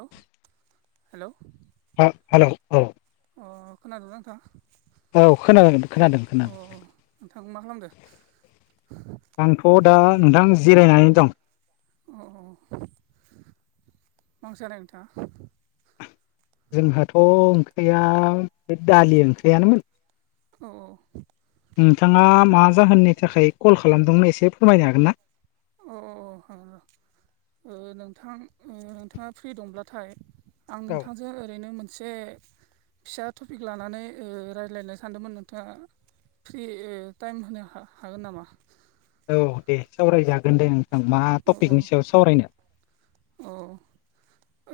हेल hello अ hello औ खोनादोंना नोंथां। औ खोनादों खोनादों अ खोनादों। नोंथां मा खालामदो अ आंथ' दा नोंथां जिरायनानै दं। अ मा ओंख्रि जानाय नोंथाङा जोंहाथ' ओंख्रिया बे दालि ओंख्रियानोमोन। औ-औ। नोंथाङा मा जाहोननि थाखाय कल खालामदोंमोन एसे फोरमायनो हागोन ना? अ औ-औ हागोन र 'नोंथां नोंथाङा फ्रि दंब्लाथाय आं औ नोंथांजों ओरैनो मोनसे फिसा टपिक लानानै रायज्लायनो सानदोंमोन नोंथाङा फ्रि टाइम होनो हागोन नामा? औ दे सावरायजागोन दे नोंथां मा टपिकनि सायाव सावरायनो औ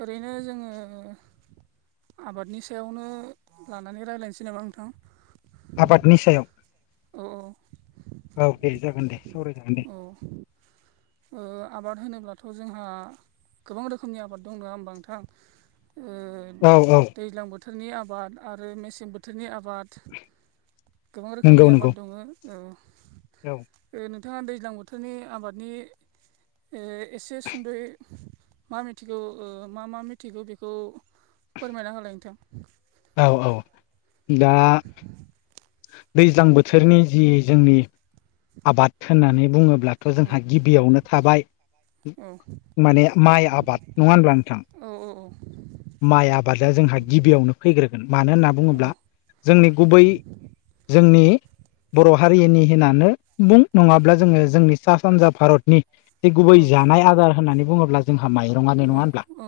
ओरैनो जोङो आबादनि सायावनो लानानै रायलायनोसै नामा नोंथां। आबादनि सायाव औ-औ। औ दे जागोन दे सावराय जागोन। अ। आबाद होनोब्लाथ' जोंहा गोबां रोखोमनि आबाद दं नङा होमबा नोंथां थां ओ औ-औ। दैज्लां बोथोरनि आबाद आरो मेसें बोथोरनि आबाद गोबां नंगौ रोखोमनि नंगौ आबाद दङ। औ। नोंथाङा दैज्लां बोथोरनि आबादनि। एसे सुद'यै मा मिथिगौ मा मा मिथिगौ बेखौ। फोरमायना होलाय नोंथां औ औ दा दैज्लां बोथोरनि जि जोंनि आबाद होननानै बुङोब्लाथ' औ जोंहा औ गिबियावनो थाबाय औ माने माइ आबाद नङा होनब्ला नोंथां। औ औ औ माइ आबादा जोंहा गिबियावनो फैग्रोगोन मानो होनना औ बुङोब्ला जोंनि गुबै। जोंनि बर' हारिनि होननानै बुं नङाब्ला जोङो जोंनि सा सानजा भारतनि। बे गुबै औ जानाय आदार होननानै बुङोब्ला जोंहा माइरंआनो नङा होनब्ला औ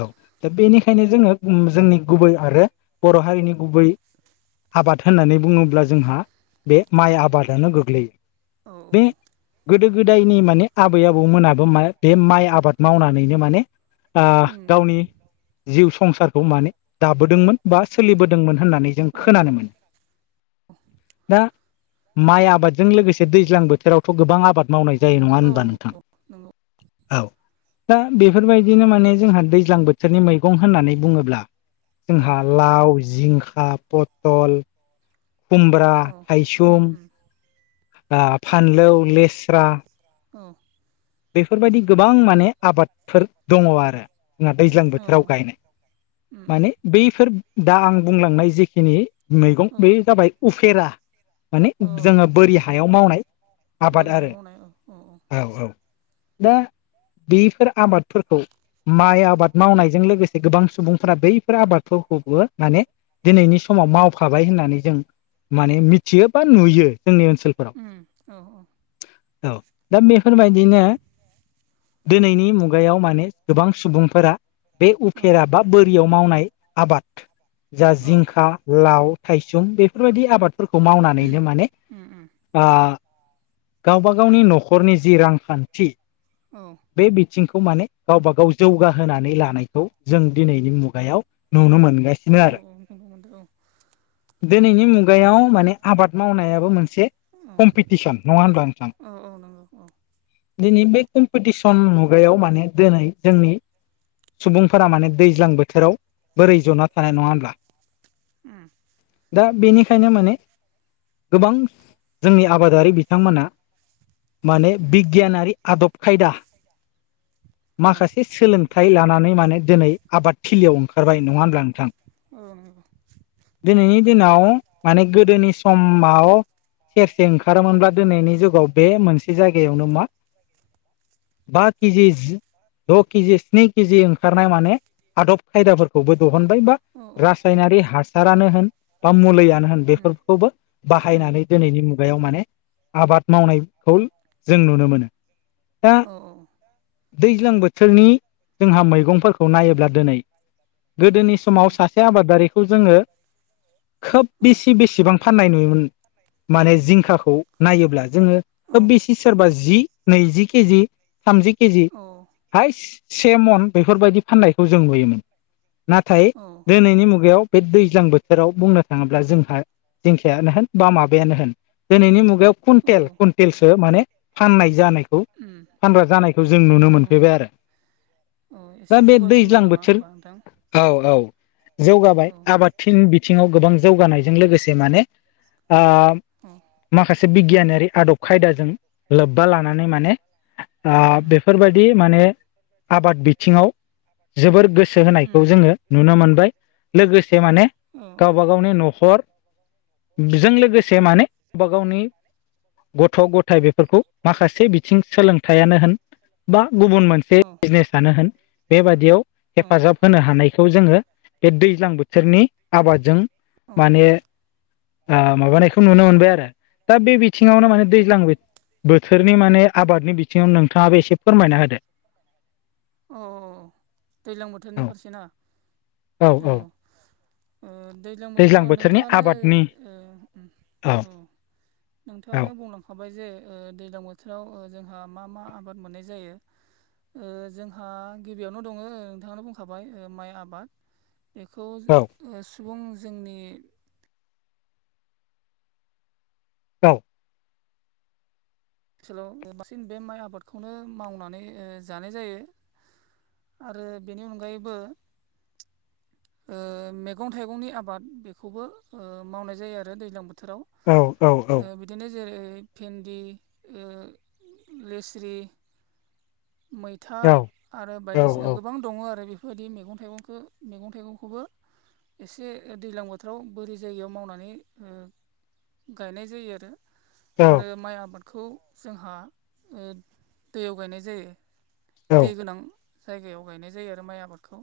औ दा बेनिखायनो जोङो जोंनि गुबै आरो बर' हारिनि गुबै [inaudible] आबाद होननानै बुङोब्ला जोंहा बे माइ आबादानो गोग्लैयो। औ बे औ गोदो गोदायनि माने आबै आबौमोनाबो माइ बे माइ आबाद मावनानैनो माने गावनि जिउ संसारखौ माने दाबोदोंमोन बा सोलिबोदोंमोन होननानै जों औ खोनानो मोनो दा माइ आबादजों लोगोसे दैज्लां बोथोराव थ' गोबां आबाद मावनाय जायो नङा औ होनबा नोंथां। औ नंगौ औ दा बेफोरबायदिनो माने जोंहा दैज्लां बोथोरनि मैगं होननानै बुङोब्ला औ जोंहा लाव जिंखा पथल खुमब्रा औ थाइसुम फानलौ लेस्रा अ बेफोरबायदि गोबां माने आबादफोर दंङो आरो। जोंना दैज्लां औ बोथोराव गायनाय माने बैफोर दा आं बुंलांनाय जेखिनि मैगं औ बे जाबाय उफेरा माने औ जोंङो बोरि हायाव मावनाय बोरै आबाद हायाव आरो मावनाय औ औ औ दा बेफोर आबादफोरखौ माइ आबाद मावनायजों लोगोसे गोबां सुबुंफोरा बैफोर आबादफोरखौबो माने दिनैनि समाव मावफाबाय होननानै जों माने मिथियो बा नुयो जोंनि ओनसोलखौ उम औ औ औ दा बेफोरबायदिनो। दिनैनि मुगायाव माने गोबां सुबुंफोरा बे औ उफेरा बा बोरियाव मावनाय आबाद जा औ जिंखा लाव थाइसुम बेफोरबायदि आबाद फोरखौ मावनानैनो माने उम उम गावबागावनि न'खरनि जि रांखान्थि औ बे बिथिंखौ माने गावबा गाव जौगाहोनानै लानायखौ जों दिनैनि मुगायाव। नुनो मोनगासिनो औ आरो औ नुनो मोनदों औ। दिनैनि मुगायाव माने आबाद मावनायाबो मोनसे कम्पिटिसन नंङा होनब्लाा नोंथां। औ औ नंगौ औ। दिनै बे कम्पिटिसन मुगायाव माने दिनै जोंनि सुबुंफोरा माने दैज्लां बोथोराव बोरै जना थानाय नंङा होनब्ला। ओम दा बेनिखायनो माने गोबां जोंनि आबादारि बिथांमोना माने बिगियानारि आदब खायदा माखासे सोलों थाय लानानै माने दिनै आबाद थिलियाव ओंखारबाय नंङा होनब्ला नोंथां? औ नंगौ औ उम औ नंगौ दिनैनि दिनाव माने गोदोनि समाव सेरसे ओंखारोमोनब्ला दिनैनि जुगाव बे मोनसे जायगायावनो मा बा केजिस द केजिस स्नि केजि ओंखारनाय माने आदब खायदाफोरखौबो दिहुनबाय बा औ रासायनारि हासार हासारानो होन बा मुलियानो होन उम बेफोरखौबो उम बाहायनानै दिनैनि मुगायाव माने आबाद मावनायखौ जों नुनो मोनो। दा औ औ दैज्लां बोथोरनि जोंहा मैगंफोरखौ नायोब्ला दिनै गोदोनि समाव सासे आबादारिखौ जोंङो खोब बेसे बेसेबां फाननाय नुयोमोन। माने जिंखाखौ नायोब्ला जोंङो खोब बेसे सोरबा जि नैजि केजि थामजि केजि औ हाय से मन बेफोरबायदि फाननायखौ जों नुयोमोन। नाथाय दिनैनि मुगायाव बे दैज्लां बोथोराव बुंनो थांङोब्ला जोंहा जिंखायानो होन बा माबायानो होन दिनैनि मुगायाव कुइन्टेल कुइन्टेलसो माने फाननाय जानायखौ उम फानग्रा जानायखौ जों नुनो औ मोनफैबाय आरो। औ दा एसे बे जौगासिनबाय दैज्लां नामा बोथोर होमबा नोंथां औ औ जौगाबाय औ आबाद फिन बिथिंङाव गोबां जौगानायजों लोगोसे माने ओ उम माखासे बिगियानारि आदब खायदाजों लोब्बा लानानै माने उम ओ बेफोरबायदि माने आबाद बिथिङाव जोबोर गोसो होनायखौ उम जोङो नुनो मोनबाय लोगोसे माने उम औ गावबा औ गावनि न'खरजों लोगोसे माने गावबा गावनि गथ' गथाय बेफोरखौ माखासे बिथिं सोलोंथाइयानो होन बा गुबुन औ मोनसे बिजनेसानो होन बेबाददियाव औ हेफाजाब होनो हानायखौ जोङो बे दैज्लां बोथोरनि आबादजों औ माने माबानायखौ नुनो मोनबाय आरो दा बे औ बिथिङावनो माने दैज्लां बोथोरनि माने आबादनि बिथिङाव नोंथाङाबो एसे फोरमायना होदो। अ दैज्लां बोथोरनि फारसे ना औ दैज्लां बोथोराव बोथोरनि नोंथाङानो आबादनि औ औ नोंथाङआानो बुंलां खाबाय जे ओ दैजलां बोथोराव जोंहा मा मा आबाद मोननाय जायो ओ जों आंहा गिबियावनो दङ नोंथांनो बुंखाबाय माइ आबाद बेखौ औ ओ सुबुं जोंनि औ ओनसोलाव बांसिन बे माइ आबादखौनो मावनानै जानाय जायो। आरो बेनि अनगायैबो ओ मैगं थाइगंनि आबाद बेखौबो ओ मावनाय जायो आरो दैज्लां बोथोराव औ औ औ ओ बिदिनो जेरै भिन्दि उम लेस्रि मै फिथा औ आरो औ बायदिसिना गोबां दङ आरो बेफोरबायदि मैगं थाइगंखौ मैगं थाइगंखौबो एसे दैज्लां बोथोराव बोरै जायगायाव मावनानै गायनाय जायो आरो। आरो माइ आबादखौ जोंहा दैयाव गायनाय जायो। औ दै गोनां जायगायाव गायनाय जायो आरो माइ आबादखौ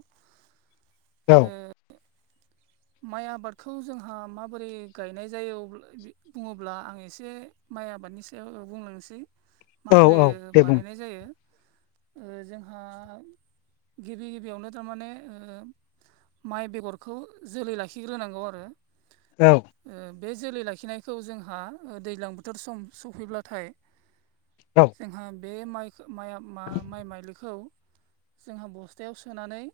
औ ओ माइ आबादखौ जोंहा माबोरै गायनाय जायो बुङोब्ला आं एसे माइ आबादनि सायाव बुंलांनोसै औ माबोरै औ दे बुं बानायनाय जायो जोंहा गिबि गिबियावनो थारमाने माइ बेगरखौ जोलै लाखिग्रोनांगौ आरो औ बे जोलै लाखिनायखौ जोंहा दैज्लां बोथोर सम सफैब्लाथाय जोंहा बे माइ माइ माइ माइलिखौ जोंहा बस्थायाव सोनानै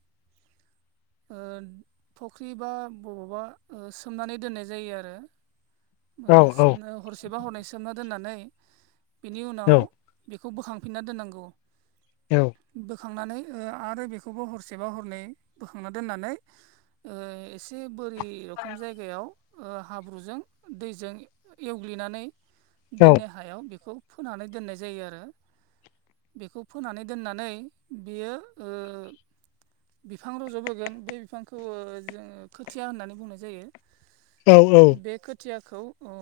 फुख्रि बा बबावबा सोमनानै दोननाय जायो आरो औ औ सोमनो हरसे सेेबा हरनाय सोमना दोननानै बिनि औ उनाव बेखौ बोखांफिनना दोननांगौ औ बोखांनानै आरो बेखौबो हरसेबा हरनै बोखांना दोननानै एसे बोरि रोखोम जायगायाव हाब्रुजों दैजों एवग्लिनानै दोनो हायाव बेखौ फोनानै दोननाय जायो आरो बेखौ फोनानै दोननानै बियो बिफां रज'बबोोगोन बे बिफांखौ जोङो खोथिया होननानै बुंनाय जायो औ औ बे खोथियाखौ औ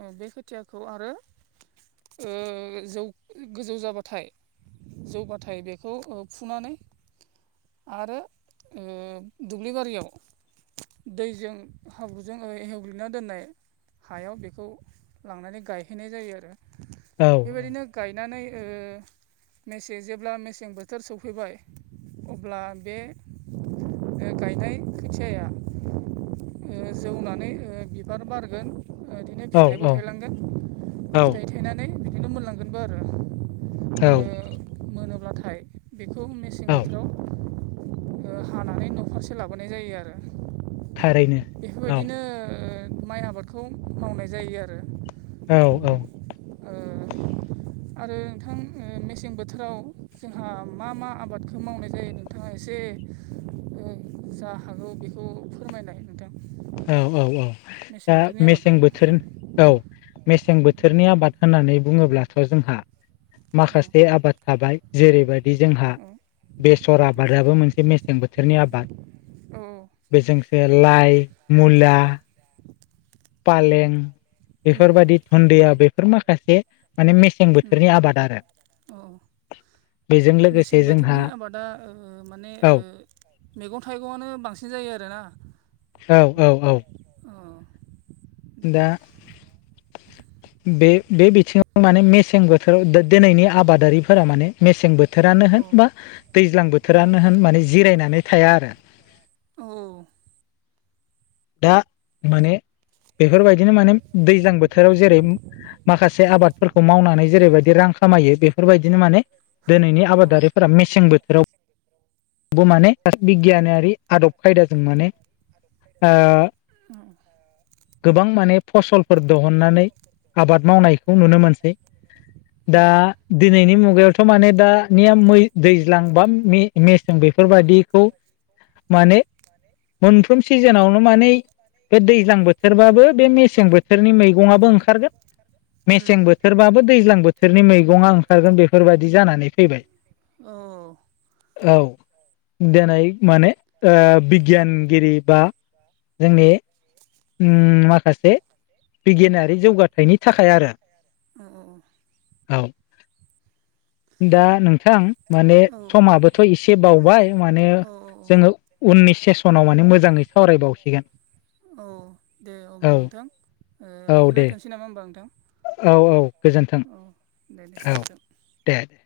औ बे खोथियाखौ आरो जौ गोजौ जाबाथाय जौबाथाय बेखौ ओ फुनानै आरो ओ दुब्लि बारियाव दैजों हाब्रुजों हेवग्लिना दोननाय हायाव बेखौ लांनानै गायहैनाय जायो आरो औ बेबायदिनो गायनानै मेसें जेब्ला मेसें बोथोर सफैबाय अब्ला बे ओ गाय थाय खोथियाया ओ जौनानै ओ बिबार बारगोन ओदिनो औ फिथाइबो थायलांगोन फिथाइ थायनानै नै बिदिनो मोनलांगोनबो आरो औ ओ मोनोब्लाथाय बेखौ मेसें औ बोथोराव ओ हानानै न' फारसे लाबोनाय जायो आरो थारैनो बेफोर औ बायदिनो माइ आबादखौ मावनाय जायो आरो औ औ ओ आरो नोंथां मेसें बोथोराव जोंहा मा मा आबादखो मावनाय जायो नों थाङा एसे ओ जा हागौ बेखौ फोरमायनाय नोंथां औ औ औ मेसें दा बोथोरनि आबादखौ मेसें बोथोर औ मेसें बोथोरनि आबाद होननानै बुङोब्लाथ' जोंहा अ माखासे आबाद थाबाय जेरैबादि जोंहा औ बे सर आबादाबो मोनसे मेसें बोथोरनि आबाद औ बेजोंसे लाइ मुला फालें बेफोर बायदि दुदिया बेफोर माखासे माने मेसें बोथोरनि आबाद आरो औ बेजों मेसें लोगोसे जोंहा बोथोरनि आबादा ओ माने औ ओ मैगं थाइगंआनो बांसिन जायो आरोना औ औ औ औ दे दा बे बे बिथिङाव माने मेसें बोथोराव दोनैनि आबादारिफोरा माने मेसें बोथोरानो औ होन बा दैज्लां औ बोथोरानो होन माने जिरायनानै थाया आरो औ दा माने बेफोर बायदिनो माने दैज्लां बोथोराव जेरै माखासे आबादफोरखौ मावनानै जेरैबायदि रां खामायो बेफोर बायदिनो माने दोनैनि औ आबादारिफोरा मेसें बोथोराव बो माने बिगियानारि आदब खायदाजों माने ओ अ गोबां माने फसलफोर दहुननानै आबाद मावनायखौ नुनो मोनसै औ दा दिनैनि मुगायावथ' माने दा निया मै दैज्लां बा मे-मेसें बेफोर बायदि खौ माने माने मोनफ्रोम सिजोनावनो माने बे दैज्लां बोथोरबाबो बे मेसें बोथोरनि मैगङाबो ओंखारगोन मेसें बोथोरबाबो दैज्लां बोथोरनि मैगङा ओंखारगोन बेफोर बायदि जानानै फैबाय औ औ औ दोनै माने ओ बिगियानगिरि बा जोंनि [inaudible] उम माखासे बिगियानारि जौगाथायाइनि थाखाय आरो अ अ अ औ दा नोंथां माने औ समाबोथ' एसे बावबाय माने औ जोङो उननि सेस सनाव माने मोजाङै सावरायबावसिगोन औ दे औ अब्ला नोंथां औ दे लाखिलायथसै नामा होमबा नोंथां औ औ गोजोन्थों औ दे दे औ गोजोन्थों दे दे